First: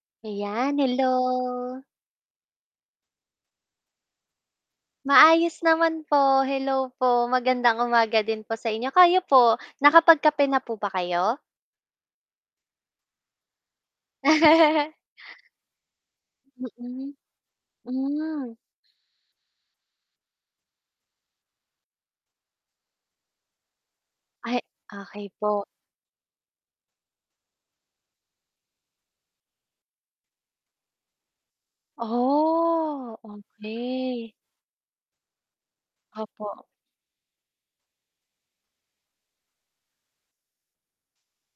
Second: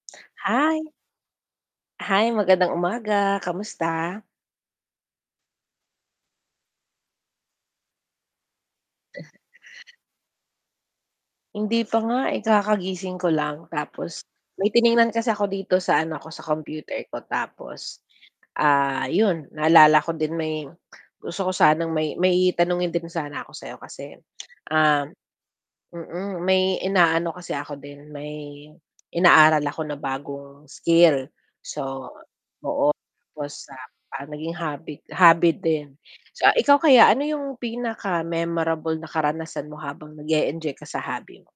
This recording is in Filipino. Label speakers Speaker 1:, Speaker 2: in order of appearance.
Speaker 1: Ayan,
Speaker 2: Hi.
Speaker 1: hello.
Speaker 2: Hi, magandang umaga, kamusta?
Speaker 1: Maayos naman po, hello po, magandang umaga din po sa inyo, kayo po, nakapag-kape na po ba kayo?
Speaker 2: Hindi pa nga eh, kakagising ko lang tapos, may tiningnan kasi ako dito sa ano ko sa computer
Speaker 1: Mm.
Speaker 2: ko tapos,
Speaker 1: Mm.
Speaker 2: ah, yun, naalala ko din may gusto ko sanang may may tanungin din sana ako sayo kasi,
Speaker 1: Ay,
Speaker 2: um
Speaker 1: okey po.
Speaker 2: mm, may inaano kasi ako din, may inaaral ako na bagong skill. So oo,
Speaker 1: Oh,
Speaker 2: tapos, ah,
Speaker 1: okey.
Speaker 2: naging hobby hobby din. So
Speaker 1: Opo.
Speaker 2: ikaw kaya ano yung pinaka-memorable na karanasan mo habang nag-e-enjoy ka sa hobby?